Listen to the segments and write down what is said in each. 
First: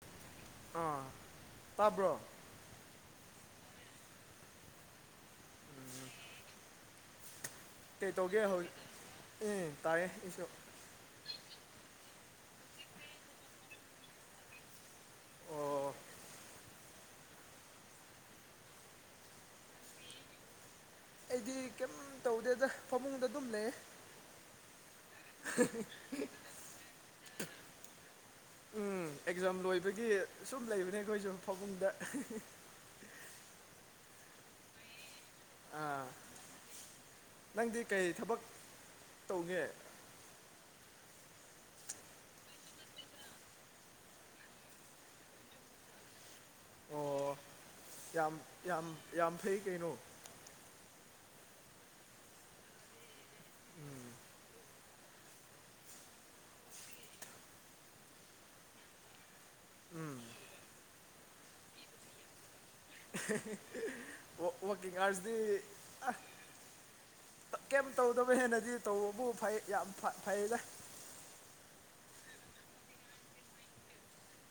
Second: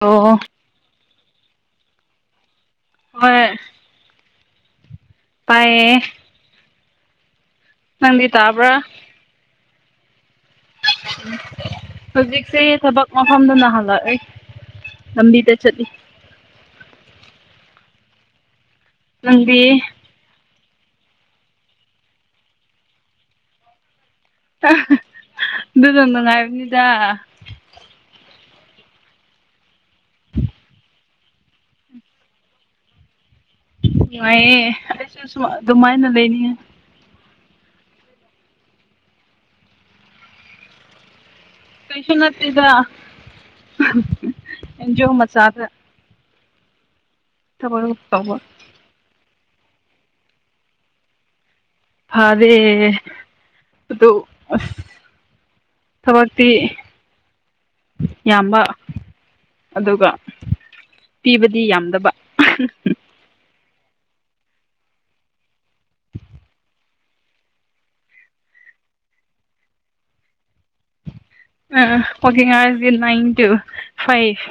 ꯑꯣ ꯑꯣ ꯑꯥ ꯇꯥꯕ꯭ꯔꯣ ꯍꯣꯏ ꯄꯥꯏꯌꯦ ꯀꯩꯇꯧꯒꯦ ꯇꯥꯕ꯭ꯔꯥ ꯍꯧꯖꯤ ꯎꯝ ꯇꯥꯌꯦ ꯑꯩꯁꯨ ꯍꯧꯖꯤꯛꯁꯦ ꯊꯕꯛ ꯃꯐꯝꯗ ꯅꯥꯍꯜꯂꯛꯑꯦ ꯂꯝꯕꯤꯗ ꯆꯠꯂꯤ ꯑꯣ ꯅꯪꯗꯤ ꯑꯩꯗꯤ ꯀꯩꯝ ꯇꯧꯗꯦꯗ ꯐꯃꯨꯡꯗ ꯑꯗꯨꯝ ꯂꯩ ꯑꯗꯨꯅ ꯅꯨꯡꯉꯥꯏꯕꯅꯤꯗ ꯎꯝ ꯑꯦꯛꯖꯥꯝ ꯂꯣꯏꯕꯒꯤ ꯁꯨꯝ ꯂꯩꯕꯅꯦ ꯑꯩꯈꯣꯏꯁꯨ ꯐꯥꯕꯨꯡꯗ ꯅꯨꯡꯉꯥꯏꯌꯦ ꯑꯩꯁꯨ ꯁꯨꯃꯥ ꯑꯥ ꯑꯗꯨꯃꯥꯏꯅ ꯂꯩꯅꯤꯡꯉꯤ ꯅꯪꯗꯤ ꯀꯩ ꯊꯕꯛ ꯇꯧꯒꯦ ꯀꯩꯁꯨ ꯅꯠꯇꯦꯗ ꯑꯦꯟꯖꯤꯌꯣ ꯃꯆꯥꯗ ꯑꯣ [unintelligible] ꯌꯥꯝ ꯌꯥꯝ ꯌꯥꯝ ꯐꯩ ꯀꯩꯅꯣ ꯐꯔꯦ ꯑꯗꯨ ꯊꯕꯛꯇꯤ ꯌꯥꯝꯕ ꯑꯗꯨꯒ ꯄꯤꯕꯗꯤ ꯌꯥꯝꯗꯕ ꯋꯥ ꯋꯀꯤꯡ ꯑꯥꯋꯥꯔꯁꯗꯤ ꯀꯩꯝ ꯇꯧꯗꯕ ꯍꯦꯟꯅꯗꯤ ꯇꯧꯕꯕꯨ ꯐꯩ ꯌꯥꯝ ꯐꯩꯗ ꯑꯣ ꯋꯀꯤꯡ ꯑꯋꯥ꯭ꯔꯁꯗꯤ ꯅꯥꯏꯟ ꯇꯨ ꯐꯥꯏꯚ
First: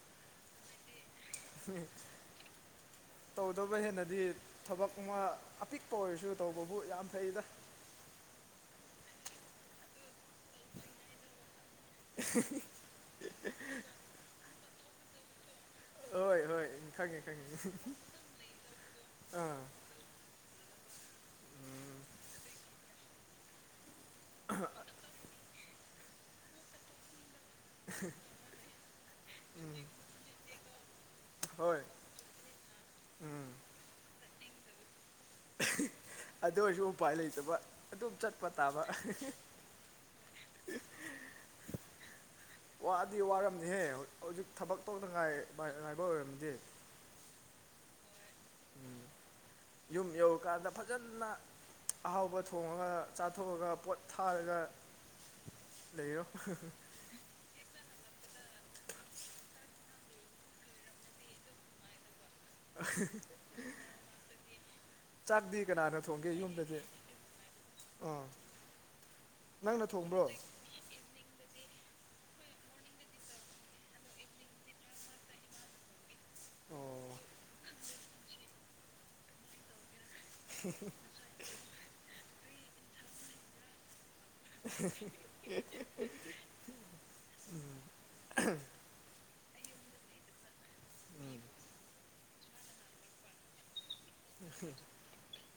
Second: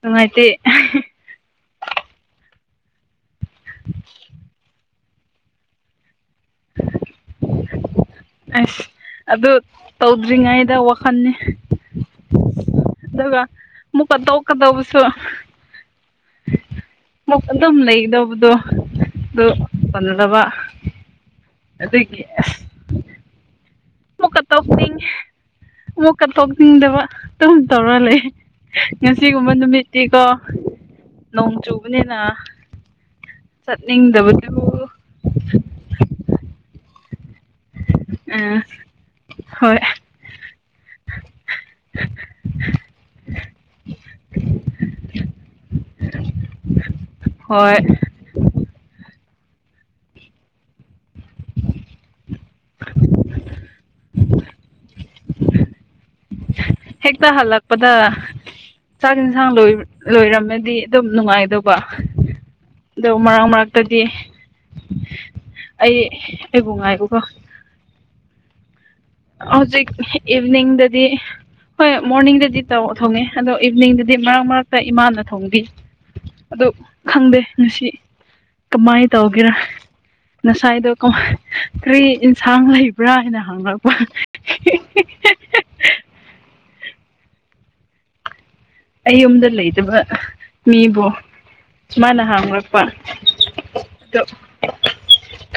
ꯅꯨꯡꯉꯥꯏꯇꯦ [unintelligible] ꯇꯧꯗꯕ ꯍꯦꯟꯅꯗꯤ ꯊꯕꯛ ꯑꯃ ꯑꯄꯤꯛꯄ ꯑꯣꯏꯔꯁꯨ ꯇꯧꯕꯕꯨ ꯌꯥꯝ ꯐꯩꯗ ꯑꯁ ꯑꯗꯨ ꯇꯧꯗ꯭ꯔꯤꯉꯩꯗ ꯋꯥꯈꯜꯅꯤ [unintelligible] ꯑꯗꯨꯒ ꯃꯨꯛꯀ ꯇꯣꯛꯀꯗꯧꯕꯁꯨ ꯍꯣꯏ ꯍꯣꯏ ꯈꯪꯉꯦ ꯑꯃꯨꯛ ꯈꯪꯉꯦ ꯑꯗꯨꯝ ꯂꯩꯒꯗꯧꯕꯗꯣ ꯑꯗꯨ ꯑꯥ ꯐꯖꯗꯕ ꯑꯗꯨꯒꯤ ꯑꯃꯨꯛꯀ ꯑꯥ ꯇꯣꯛꯅꯤꯡ ꯑꯃꯨꯛꯀ ꯇꯣꯛꯅꯤꯡꯗꯕ ꯑꯗꯨꯝ ꯇꯧꯔ ꯂꯩ ꯉꯁꯤꯒꯨꯝꯕ ꯅꯨꯃꯤꯠꯇꯤꯀꯣ ꯅꯣꯡ ꯍꯣꯏ ꯆꯨꯕꯅꯤꯅ ꯎꯝ ꯆꯠꯅꯤꯡꯗꯕꯗꯨ ꯑꯗꯨ ꯑꯣꯏꯔꯁꯨ ꯎꯄꯥꯏ ꯂꯩꯇꯕ ꯑꯗꯨꯝ ꯆꯠꯄ ꯑꯥ ꯇꯥꯕ ꯍꯣꯏ ꯋꯥꯗꯤ ꯋꯥꯔꯝꯅꯤꯍꯦ ꯍꯧꯖꯤꯛ ꯊꯕꯛ ꯇꯧꯗ ꯉꯥꯏ ꯉꯥꯏꯕ ꯑꯣꯏꯔꯝꯗꯤ ꯍꯣꯏ ꯌꯨꯝ ꯌꯧꯔꯀꯥꯟꯗ ꯐꯖꯅ ꯑꯍꯥꯎꯕ ꯊꯣꯡꯉꯒ ꯆꯥꯊꯣꯛꯑꯒ ꯄꯣꯠ ꯊꯥꯔꯒ ꯂꯩꯔꯣ [unintelligible] ꯍꯦꯛꯇ ꯍꯜꯂꯛꯄꯗ ꯆꯥꯛ ꯏꯟꯁꯥꯡꯗꯣ ꯂꯣꯏꯔꯝꯃꯗꯤ ꯑꯗꯨꯝ ꯅꯨꯡꯉꯥꯏꯗꯧꯕ ꯗꯣ ꯃꯔꯛ ꯃꯔꯛꯇꯗꯤ ꯆꯥꯛꯇꯤ ꯑꯩ ꯀꯅꯥꯅ ꯊꯣꯡꯒꯦ ꯑꯩꯕꯨ ꯌꯨꯝꯗꯗꯤ ꯉꯥꯏꯕꯀꯣ ꯑꯥ ꯅꯪꯅ ꯍꯧꯖꯤꯛ ꯊꯣꯡꯕ꯭ꯔꯣ ꯏꯚꯤꯅꯤꯡꯗꯗꯤ ꯍꯣꯏ ꯃꯣꯔꯅꯤꯡꯗꯗꯤ ꯇꯧ ꯊꯣꯡꯉꯦ ꯑꯗꯣ ꯏꯚꯤꯅꯤꯡꯗꯗꯤ ꯃꯔꯛ ꯃꯔꯛꯇ ꯏꯃꯥꯅ ꯊꯣꯡꯕꯤ ꯑꯗꯨ ꯑꯣ ꯈꯪꯗꯦ ꯉꯁꯤ ꯀꯃꯥꯏ ꯇꯧꯒꯦꯔꯥ ꯉꯁꯥꯏꯗꯣ ꯀꯣ ꯀ꯭ꯔꯤ ꯏꯟꯁꯥꯡ ꯂꯩꯕ꯭ꯔꯥ ꯍꯥꯏꯅ ꯍꯪꯂꯛꯄ [unintelligible] ꯑꯩꯌꯨꯝꯗ ꯂꯩꯇꯕ ꯃꯤꯕꯨ ꯁꯨꯃꯥꯏꯅ ꯍꯥꯡꯂꯛꯄ ꯑꯗꯣ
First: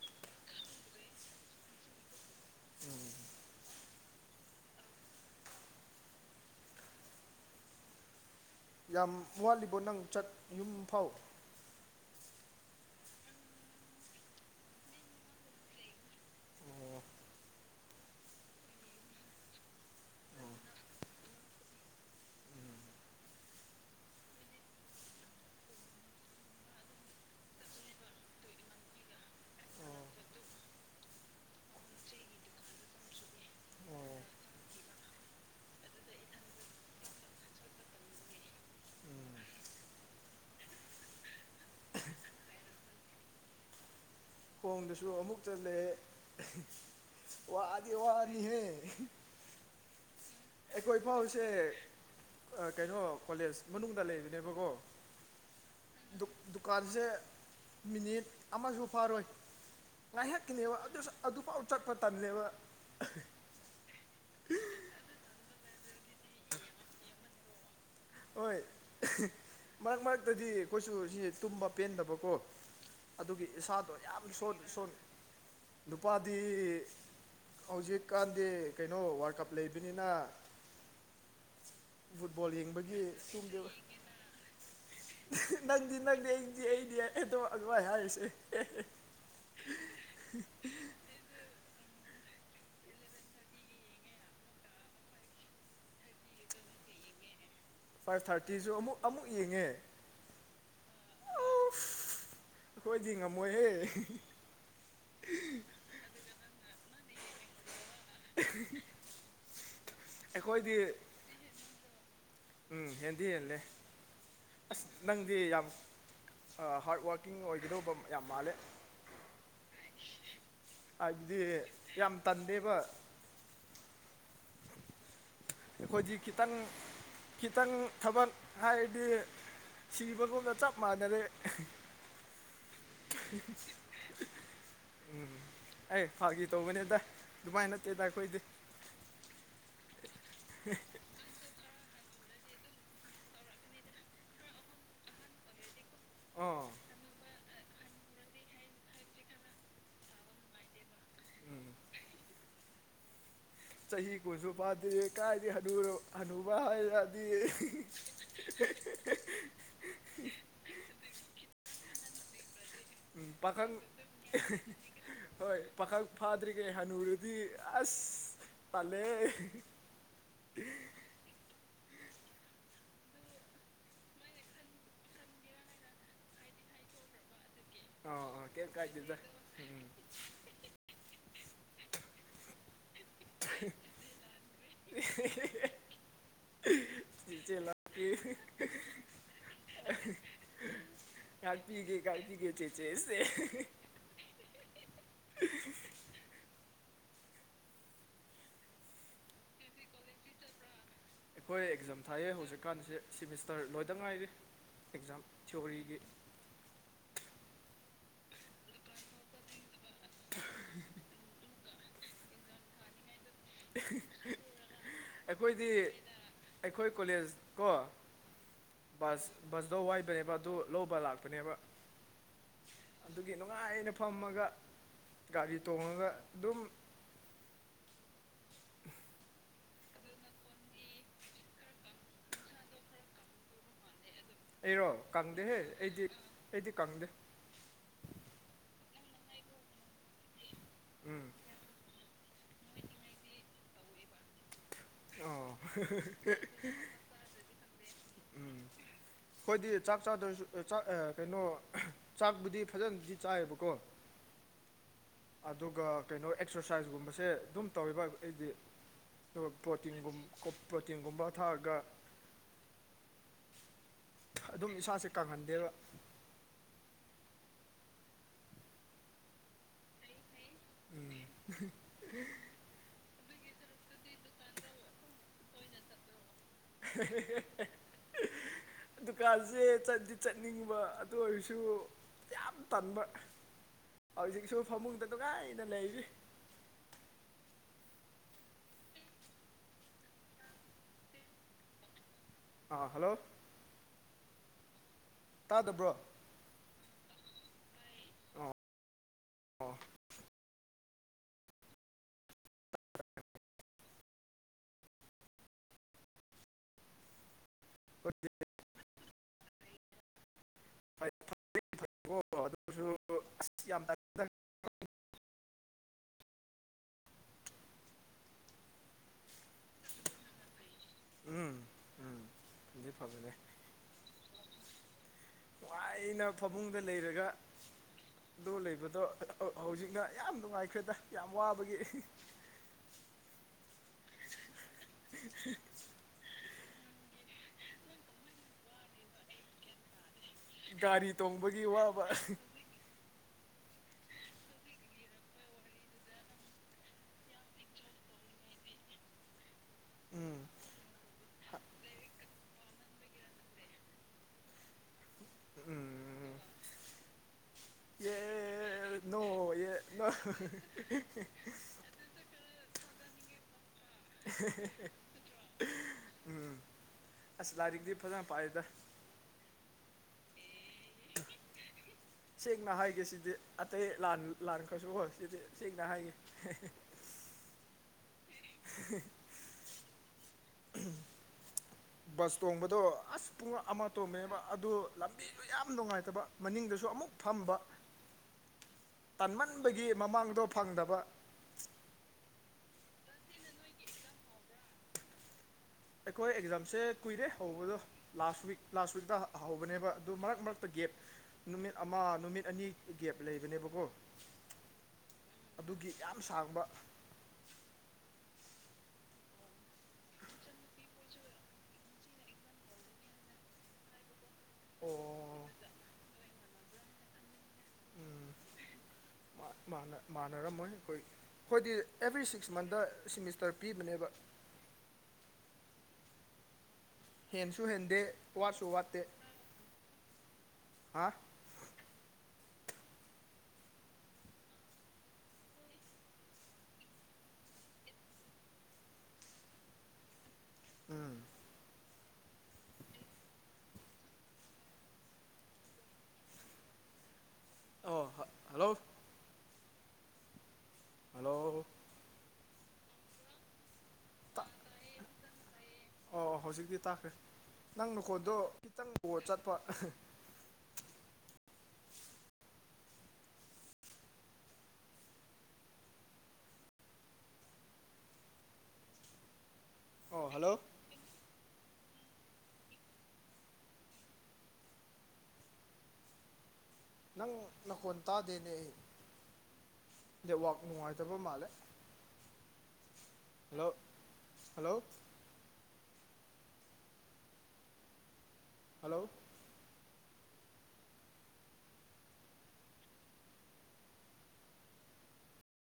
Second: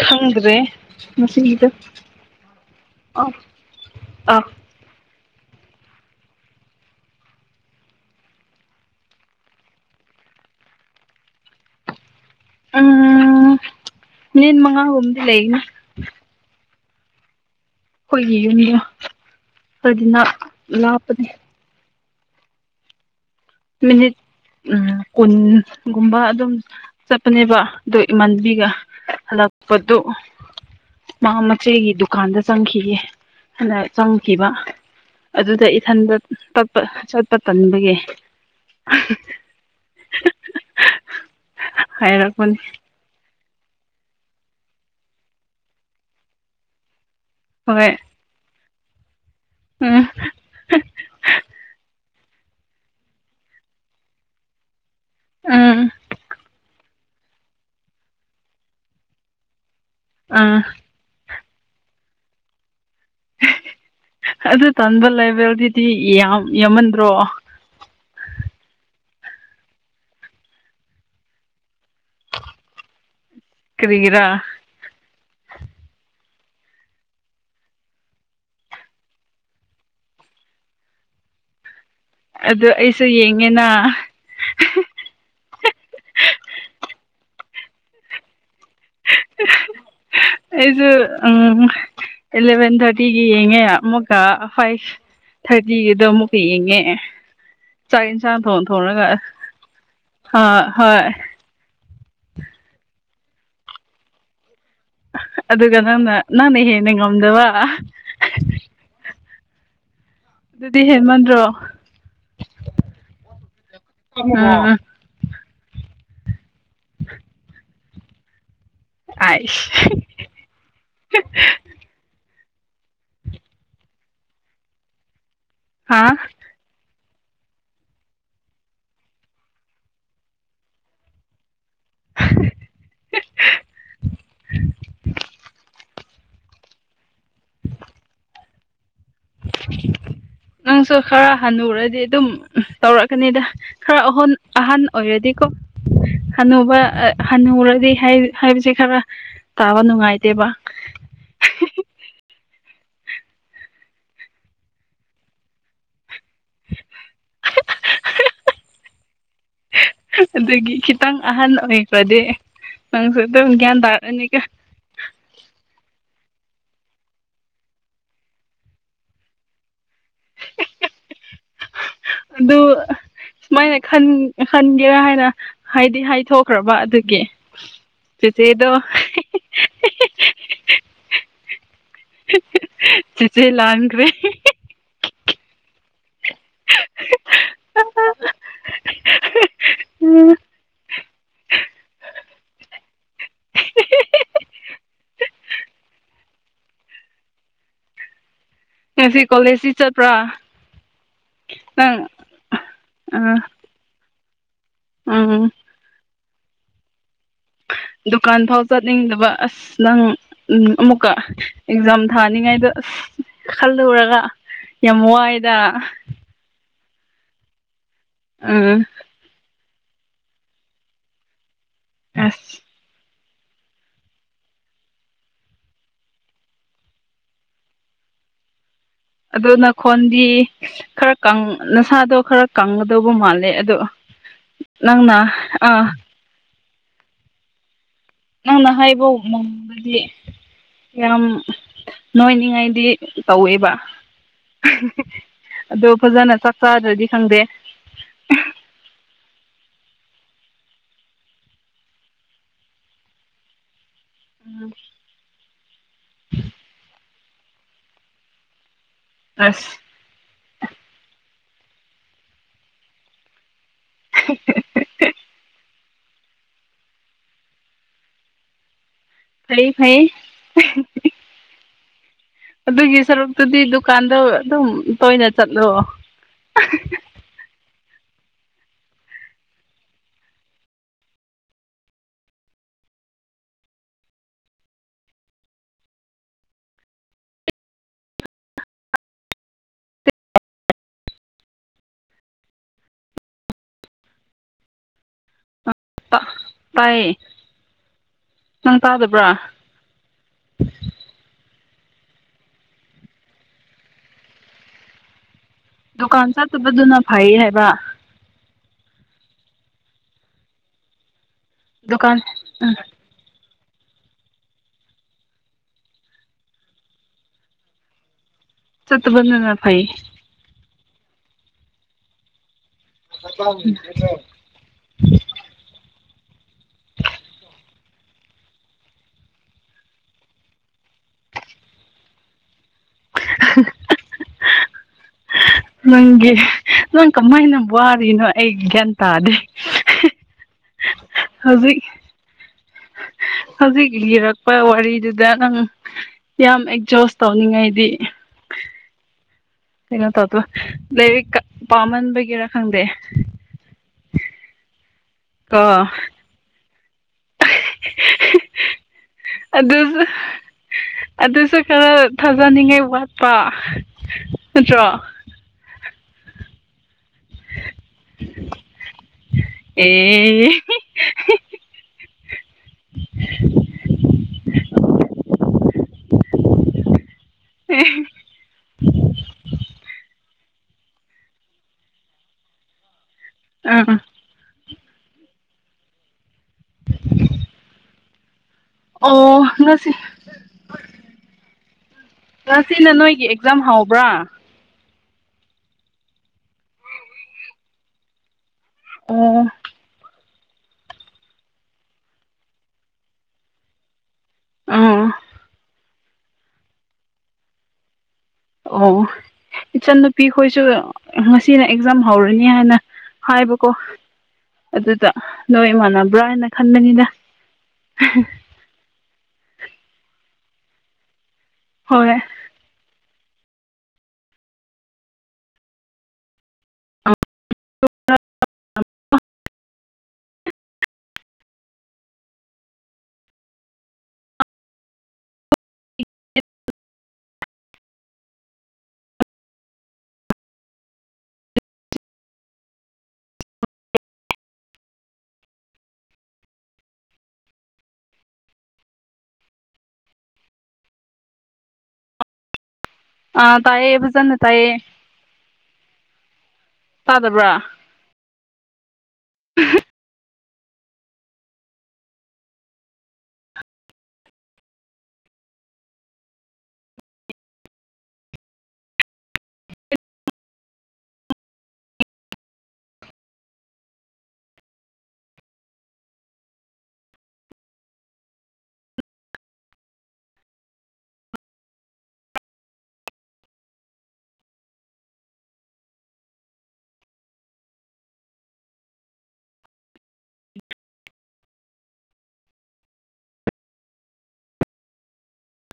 ꯈꯪꯗ꯭ꯔꯦ ꯉꯁꯤꯒꯤꯗꯣ ꯑ ꯑ ꯌꯥꯝ ꯋꯥꯠꯂꯤꯕꯣ ꯅꯪ ꯆꯠ ꯌꯨꯝ ꯐꯥꯎ ꯎꯝ ꯃꯤꯟ ꯃꯉꯥꯒꯨꯝꯗꯤ ꯂꯩꯒꯤꯅꯤ ꯑꯣ ꯑꯩꯈꯣꯏꯒꯤ ꯌꯨꯝꯗꯣ ꯈꯔꯗꯤ ꯅꯛ ꯂꯥꯞꯄꯅꯦ ꯃꯤꯅꯤꯠ ꯎꯝ ꯀꯨꯟꯒꯨꯝꯕ ꯑꯗꯨꯝ ꯆꯠꯄꯅꯦꯕ ꯑꯗꯨ ꯏꯃꯥꯟꯕꯤꯒ ꯍꯜꯂꯛꯄꯗꯨ ꯃꯥ ꯃꯆꯦꯒꯤ ꯗꯨꯀꯥꯟꯗ ꯆꯪꯈꯤꯒꯦ ꯍꯥꯏꯅ ꯑꯣ ꯆꯪꯈꯤꯕ ꯑꯗꯨꯗ ꯏꯊꯟꯗ ꯇꯞꯄ ꯆꯠꯄ ꯇꯟꯕꯒꯤ ꯍꯥꯏꯔꯛꯄꯅꯦ ꯈꯣꯡꯗꯁꯨ ꯑꯃꯨꯛ ꯆꯠꯂꯦ ꯍꯣꯏ ꯋꯥꯗꯤ ꯋꯥꯅꯤꯍꯦ ꯎꯝ ꯑꯩꯈꯣꯏ ꯐꯥꯎꯁꯦ ꯑ ꯀꯩꯅꯣ ꯀꯣꯂꯦꯖ ꯃꯅꯨꯡꯗ ꯂꯩꯕꯅꯦꯕꯀꯣ ꯎꯝ ꯗꯨꯛ ꯗꯨꯀꯥꯟꯁꯦ ꯃꯤꯅꯤꯠ ꯑꯃꯁꯨ ꯐꯥꯔꯣꯏ ꯑꯥ ꯉꯥꯏꯍꯥꯛꯀꯤꯅꯦꯕ ꯑꯗꯨꯁꯨ ꯑꯗꯨꯐꯥꯎ ꯆꯠꯄ ꯇꯜꯂꯦꯕ ꯑꯗꯨ ꯇꯟꯕ ꯂꯦꯚꯦꯜꯗꯤꯗꯤ ꯌꯥꯝ ꯌꯥꯝꯃꯟꯗ꯭ꯔꯣ ꯑꯣꯏ ꯃꯔꯛ ꯃꯔꯛꯇꯗꯤ ꯑꯩꯈꯣꯏꯁꯨ ꯁꯤꯁꯦ ꯇꯨꯝꯕ ꯄꯦꯟꯗꯕꯀꯣ ꯑꯗꯨꯒꯤ ꯏꯁꯥꯗꯣ ꯀꯔꯤꯒꯤꯔꯥ ꯌꯥꯝ ꯁꯣꯟ ꯁꯣꯟ ꯅꯨꯄꯥꯗꯤ ꯍꯧꯖꯤꯛꯀꯥꯟꯗꯤ ꯀꯩꯅꯣ ꯋꯥꯔꯜ ꯀꯞ ꯂꯩꯕꯅꯤꯅꯥ ꯐꯨꯠꯕꯣꯜ ꯑꯗꯨ ꯌꯦꯡꯕꯒꯤ ꯑꯩꯁꯨ ꯌꯦꯡꯉꯦꯅ ꯇꯨꯝꯗ꯭ꯔꯕ ꯅꯪꯗꯤ ꯅꯪꯗꯤ ꯑꯩꯗꯤ ꯑꯩꯗꯤ [unintelligible] ꯑꯒꯋꯥ ꯍꯥꯏꯔꯤꯁꯦ ꯑꯩꯁꯨ ꯑꯝ ꯏꯂꯚꯦꯟ ꯊꯥꯔꯇꯤꯒꯤ ꯌꯦꯡꯉꯦ ꯑꯃꯨꯛꯀ ꯍꯣꯏ ꯊꯥꯔꯇꯤꯒꯤꯗꯣ ꯑꯃꯨꯛꯀ ꯌꯦꯡꯉꯦ ꯆꯥꯛ ꯐꯥꯏꯚ ꯏꯟꯁꯥꯡ ꯊꯣꯡ ꯊꯥꯔꯇꯤꯁꯨ ꯑꯃꯨꯛ ꯊꯣꯡꯔꯒ ꯑꯃꯨꯛ ꯌꯦꯡꯉꯦ ꯍꯥ ꯍꯣꯏ ꯑꯩꯈꯣꯏꯗꯤ ꯉꯝꯃꯣꯏꯍꯦ ꯑꯗꯨꯒ ꯅꯪꯅ ꯅꯪꯅ ꯍꯦꯟꯅ ꯉꯝꯗꯕ [unintelligible] ꯑꯩꯈꯣꯏꯗꯤ ꯑꯗꯨꯗꯤ ꯍꯦꯟꯃꯟꯗ꯭ꯔꯣ ꯎꯝ ꯍꯦꯟꯗꯤ ꯍꯦꯜꯂꯦ ꯎꯝ ꯑꯁ ꯅꯪꯗꯤ ꯌꯥꯝ ꯍꯥꯔꯠ ꯋꯥꯔꯀꯤꯡ ꯑꯣꯏꯒꯗꯧꯕ ꯌꯥꯝ ꯃꯥꯜꯂꯦ ꯑꯥꯏꯁ ꯍꯥꯏꯕꯗꯤ ꯌꯥꯝ ꯇꯟꯗꯦꯕ ꯍꯥ ꯑꯩꯈꯣꯏꯗꯤ ꯈꯤꯇꯪ ꯈꯤꯇꯪ ꯊꯕꯛ ꯍꯥꯏꯔꯗꯤ ꯁꯤꯕꯒꯨꯝꯅ ꯆꯞ ꯃꯥꯟꯅꯔꯦ [unintelligible] [unintelligible] ꯎꯝ ꯑꯩ ꯐꯥꯒꯤ ꯇꯧꯕꯅꯦꯗ ꯗꯨꯃꯥꯏ ꯅꯠꯇꯦꯗ ꯑꯩꯈꯣꯏꯗꯤ ꯅꯪꯁꯨ ꯈꯔꯥ ꯍꯅꯨꯔꯗꯤ ꯑꯗꯨꯝ ꯇꯧꯔꯛꯀꯅꯤꯗ ꯈꯔ ꯑꯍꯣꯟ ꯑꯍꯟ ꯑꯣꯏꯔꯗꯤꯀꯣ ꯑꯥ ꯍꯅꯨꯕꯥ ꯍꯅꯨꯔꯗꯤ ꯍꯥꯏꯕ ꯍꯥꯏꯕꯁꯦ ꯈꯔ ꯇꯥꯕ ꯅꯨꯡꯉꯥꯏꯇꯦꯕ ꯎꯝ ꯆꯍꯤ ꯀꯨꯟꯁꯨ ꯐꯥꯗꯦ ꯀꯥꯏꯗꯩꯩ ꯍꯅꯨꯔ ꯍꯅꯨ ꯕ ꯍꯥꯏꯔꯛꯑꯗꯤ ꯑꯗꯨꯒꯤ ꯈꯤꯇꯪ ꯑꯍꯟ ꯑꯣꯏꯈ꯭ꯔꯥꯗꯤ ꯅꯪꯁꯨ ꯎꯝ ꯑꯗꯨꯝ ꯄꯥꯈꯪ ꯒ꯭ꯌꯥꯟ ꯇꯥꯔꯛꯑꯅꯤ ꯀꯣ ꯍꯣꯏ ꯄꯥꯈꯛ ꯐꯥꯗ꯭ꯔꯤꯒꯦ ꯍꯅꯨꯔꯗꯤ ꯑꯁ ꯇꯜꯂꯦꯍꯦ [unintelligible] ꯑꯗꯨ ꯁꯨꯃꯥꯏꯅ ꯈꯟ ꯈꯟꯒꯦꯔ ꯍꯥꯏꯅ ꯍꯥꯏꯗꯤ ꯍꯥꯏꯊꯣꯛꯈ꯭ꯔꯕ ꯑꯗꯨꯒꯤ ꯑ ꯑ ꯀꯦ ꯆꯦꯆꯦꯗꯣ ꯀꯥꯏꯗꯦꯗ ꯎꯝ ꯆꯤꯆꯦ ꯂꯥꯟꯈ꯭ꯔꯦ ꯆꯤꯆꯦ ꯂꯥꯟꯈ꯭ꯔꯦ ꯎꯝ ꯉꯥꯠꯄꯤꯒꯦ ꯉꯥꯠꯄꯤꯒꯦ ꯆꯦꯆꯦ ꯁꯦ ꯉꯁꯤ ꯀꯣꯂꯦꯖꯖꯤ ꯆꯠꯄ꯭ꯔꯥ ꯑꯩꯈꯣꯏ ꯑꯦꯛꯖꯥꯝ ꯅꯪ ꯊꯥꯏꯌꯦ ꯍꯧꯖꯤꯛꯀꯥꯟꯁꯦ ꯑ ꯁꯤꯃꯤꯁꯇꯔ ꯂꯣꯏꯗ ꯉꯥꯏꯔꯤ ꯑꯦꯛꯖꯥꯝ ꯎꯝ ꯊꯤꯑꯣꯔꯤꯒꯤ ꯗꯨꯀꯥꯟ ꯐꯥꯎ ꯆꯠꯅꯤꯡꯗꯕ ꯑꯁ ꯅꯪ ꯎꯝ ꯑꯃꯨꯛꯀ ꯑꯦꯛꯖꯥꯝ ꯊꯥꯅꯤꯡꯉꯥꯏꯗꯣ ꯑꯁ ꯈꯜꯂꯨꯔꯒ ꯌꯥꯝ ꯋꯥꯏꯗ ꯑꯩꯈꯣꯏꯗꯤ ꯑꯩꯈꯣꯏ ꯀꯣꯂꯦꯖ ꯀꯣ ꯎꯝ ꯕꯁ ꯕꯁꯇꯣ ꯋꯥꯏꯕꯅꯦꯕ ꯑꯗꯨ ꯂꯧꯕ ꯂꯥꯛꯄꯅꯦꯕ ꯑꯁ ꯑꯗꯨꯒꯤ ꯅꯨꯡꯉꯥꯏꯅ ꯐꯝꯃꯒ ꯒꯥꯔꯤ ꯇꯣꯡꯉꯒ ꯑꯗꯨꯝ [unintelligible] ꯑꯗꯨ ꯅꯈꯣꯟꯗꯤ ꯈꯔ ꯀꯪ ꯅꯁꯥꯗꯣ ꯈꯔ ꯀꯪꯒꯗꯧꯕ ꯃꯥꯜꯂꯦ ꯑꯗꯨ ꯑꯩꯔꯣ ꯀꯪꯗꯦꯍꯦ ꯑꯩꯗꯤ ꯑꯩꯗꯤ ꯀꯪꯗꯦ ꯅꯪꯅ ꯍꯥꯏꯕ ꯃꯝꯃꯥꯗꯤ ꯌꯥꯝ ꯎꯝ ꯅꯣꯏꯅꯤꯉꯥꯏꯗꯤ ꯇꯧꯋꯦꯕ ꯑꯣ ꯑꯗꯣ ꯐꯖꯅ ꯆꯥꯛ ꯆꯥꯗ꯭ꯔꯗꯤ ꯈꯪꯗꯦ ꯎꯝ ꯑꯩꯈꯣꯏꯗꯤ ꯆꯥꯛ ꯆꯥꯗ꯭ꯔꯁꯨ ꯆꯥꯛ ꯑ ꯀꯩꯅꯣ ꯆꯥꯛꯕꯨꯗꯤ ꯐꯖꯅꯗꯤ ꯆꯥꯏꯌꯦꯕꯀꯣ ꯎꯝ ꯑꯗꯨꯒ ꯀꯩꯅꯣ ꯑꯦꯛꯁꯔꯁꯥꯏꯁꯀꯨꯝꯕꯁꯦ ꯑꯗꯨꯝ ꯇꯧꯋꯦꯕ ꯑꯩꯗꯤ ꯑꯗꯨꯒ ꯑꯁ ꯄ꯭ꯔꯣꯇꯤꯟꯒꯨꯝ ꯀꯣꯞ ꯄ꯭ꯔꯣꯇꯤꯟꯒꯨꯝꯕ ꯊꯥꯛꯑꯒ ꯑꯗꯨꯝ ꯏꯁꯥꯁꯦ ꯀꯪꯍꯟꯗꯦꯕ ꯐꯩ ꯐꯩ [unintelligible] ꯑꯗꯨꯒꯤ ꯁꯔꯨꯛꯇꯨꯗꯤ ꯗꯨꯀꯥꯟꯗꯣ ꯑꯗꯨꯝ ꯇꯣꯏꯅ ꯆꯠꯂꯣ [unintelligible] ꯗꯨꯀꯥꯟꯁꯦ ꯆꯠꯗꯤ ꯆꯠꯅꯤꯡꯕ ꯑꯗꯨ ꯑꯣꯏꯔꯁꯨ ꯌꯥꯝ ꯇꯟꯕ ꯍꯧꯖꯤꯛꯁꯨ ꯐꯃꯨꯡꯗ ꯅꯨꯡꯉꯥꯏꯅ ꯂꯩꯔꯤ ꯑꯥ ꯍꯜꯂꯣ ꯇꯥꯗꯕ꯭ꯔꯣ ꯇꯥꯏꯌꯦ ꯅꯪ ꯇꯥꯗꯕ꯭ꯔꯥ ꯑꯣ ꯗꯨꯀꯥꯟ ꯆꯠꯇꯕꯗꯨꯅ ꯐꯩ ꯍꯥꯏꯕ [unintelligible] [unintelligible] ꯗꯨꯀꯥꯟ ꯑꯗꯨꯑꯣꯏꯔꯁꯨ ꯑꯁ ꯌꯥꯝꯅ ꯆꯠꯇꯥꯕꯅꯅ ꯐꯩ ꯎꯝ ꯎꯝ ꯑꯗꯨꯗꯤ ꯐꯕꯅꯦ [unintelligible] ꯅꯨꯡꯉꯥꯏꯅ ꯐꯃꯨꯡꯗ ꯂꯩꯔꯒ ꯑꯗꯨ ꯂꯩꯕꯗꯣ ꯍꯧ ꯍꯧꯖꯤꯛꯅ ꯌꯥꯝ ꯅꯨꯡꯉꯥꯏꯈ꯭ꯔꯦꯗ ꯌꯥꯝ ꯋꯥꯕꯒꯤ [unintelligible] [unintelligible] ꯅꯪꯒꯤ ꯅꯪ ꯀꯃꯥꯏꯅ ꯋꯥꯔꯤꯅꯣ ꯑꯩ ꯒ꯭ꯌꯥꯟ ꯇꯥꯗꯦ ꯒꯥꯔꯤ ꯇꯣꯡꯕꯒꯤ ꯍꯧꯖꯤꯛ ꯋꯥꯕ [unintelligible] ꯍꯧꯖꯤꯛ ꯏꯔꯛꯄ ꯋꯥꯔꯤꯗꯨꯗ ꯅꯪ ꯌꯥꯝ ꯑꯦꯛꯖꯣꯁ ꯇꯧꯅꯤꯡꯉꯥꯏꯗꯤ ꯀꯩꯅꯣ ꯇꯧꯗꯣ ꯎꯝ ꯂꯥꯏꯔꯤꯛꯀ ꯄꯥꯃꯟꯕꯒꯤꯔꯥ ꯈꯪꯗꯦ ꯑꯥ ꯎꯝ ꯌꯦ [unintelligible] ꯑꯗꯨꯁꯨ ꯑꯗꯨꯁꯨ [unintelligible] ꯈꯔ ꯊꯥꯖꯅꯤꯡꯉꯥꯏ ꯋꯥꯠꯄ ꯅꯠꯇ꯭ꯔꯣ ꯎꯝ ꯑꯁ ꯂꯥꯏꯔꯤꯛꯇꯤ ꯐꯖꯅ ꯄꯥꯏꯗ ꯑꯦ ꯁꯦꯡꯅ ꯍꯥꯏꯒꯦ ꯁꯤꯗꯤ ꯑꯇꯩ ꯂꯥꯟ ꯂꯥꯟꯈ꯭ꯔꯁꯨ ꯍꯣꯏ ꯁꯤꯗꯤ ꯁꯦꯡꯅ ꯍꯥꯏꯒꯦ [inaudible] ꯕꯁ ꯇꯣꯡꯕꯗꯣ ꯑꯁ ꯄꯨꯡ ꯑꯥ ꯑꯃ ꯇꯣꯝꯑꯦꯕ ꯑꯗꯨ ꯂꯝꯕꯤꯗꯣ ꯌꯥꯝ ꯅꯨꯡꯉꯥꯏꯇꯕ ꯃꯅꯤꯡꯗꯁꯨ ꯑꯃꯨꯛ ꯐꯝꯕ ꯑꯣ ꯇꯟꯃꯟꯕꯒꯤ ꯉꯁꯤ ꯃꯃꯥꯡꯗꯣ ꯐꯪꯗꯕ ꯉꯁꯤꯅ ꯅꯣꯏꯒꯤ ꯑꯦꯛꯖꯥꯝ ꯍꯧꯕ꯭ꯔꯥ ꯑꯩꯈꯣꯏ ꯑꯦꯛꯖꯥꯝꯁꯦ ꯀꯨꯏꯔꯦ ꯍꯧꯕꯗꯣ ꯂꯥꯁ ꯋꯤꯛ ꯂꯥꯁ ꯋꯤꯛꯇ ꯑꯣ ꯍꯧꯕꯅꯦꯕ ꯑꯗꯨ ꯃꯔꯛ ꯃꯔꯛꯇ ꯒꯦꯞ ꯅꯨꯃꯤꯠ ꯑꯃ ꯅꯨꯃꯤꯠ ꯑꯅꯤ ꯒꯦꯞ ꯂꯩꯕꯅꯦꯕꯀꯣ ꯎꯝ ꯑꯗꯨꯒꯤ ꯌꯥꯝ ꯁꯥꯡꯕ ꯑꯣ ꯏꯆꯟꯅꯨꯄꯤꯈꯣꯏꯁꯨ ꯉꯁꯤꯅ ꯑꯦꯛꯖꯥꯝ ꯍꯧꯔꯤꯅꯦ ꯍꯥꯏꯅ ꯍꯥꯏꯕꯀꯣ ꯑꯗꯨꯗ ꯑꯣ ꯅꯣꯏ ꯏꯃꯥꯟꯅꯕ꯭ꯔꯥ ꯍꯥꯏꯅ ꯈꯟꯕꯅꯤꯗ ꯎꯝ ꯃꯥꯟꯅꯔꯝꯃꯣꯏ ꯑꯩꯈꯣꯏ ꯑꯩꯈꯣꯏꯗꯤ ꯍꯣꯏ ꯑꯦꯚ꯭ꯔꯤ ꯁꯤꯛꯁ ꯃꯟꯗ ꯁꯤꯃꯤꯁꯇꯔ ꯄꯤꯕꯅꯦꯕ [inaudible] ꯍꯦꯟꯁꯨ ꯍꯦꯟꯗꯦ ꯋꯥꯠꯁꯨ ꯋꯥꯠꯇꯦ ꯍꯥ ꯎꯝ ꯑꯣ ꯍꫭꯏ ꯍꯜꯂꯣ ꯍꯜꯂꯣ! ꯑ ꯇꯥꯏꯌꯦ ꯐꯖꯟꯅ ꯇꯥ ꯇꯥꯏꯌꯦ ꯑꯣ ꯍꯧꯖꯤꯛꯇꯤ ꯇꯥꯈ꯭ꯔꯦ ꯇꯥꯗꯕ꯭ꯔꯥ ꯅꯪ ꯅꯈꯣꯟꯗꯣ ꯈꯤꯇꯪ ꯑꫭ ꯆꯠꯄ ꯑꯣ ꯍꯜꯂꯣ! ꯅꯪ ꯅꯈꯣꯟ ꯇꯥꯗꯦꯅꯦ ꯑꯩ ꯅꯦꯠꯋꯥꯛ ꯅꯨꯡꯉꯥꯏꯇꯕ ꯃꯥꯜꯂꯦ ꯍꯜꯂꯣ! ꯍꯜꯂꯣ! ꯍꯜꯂꯣ!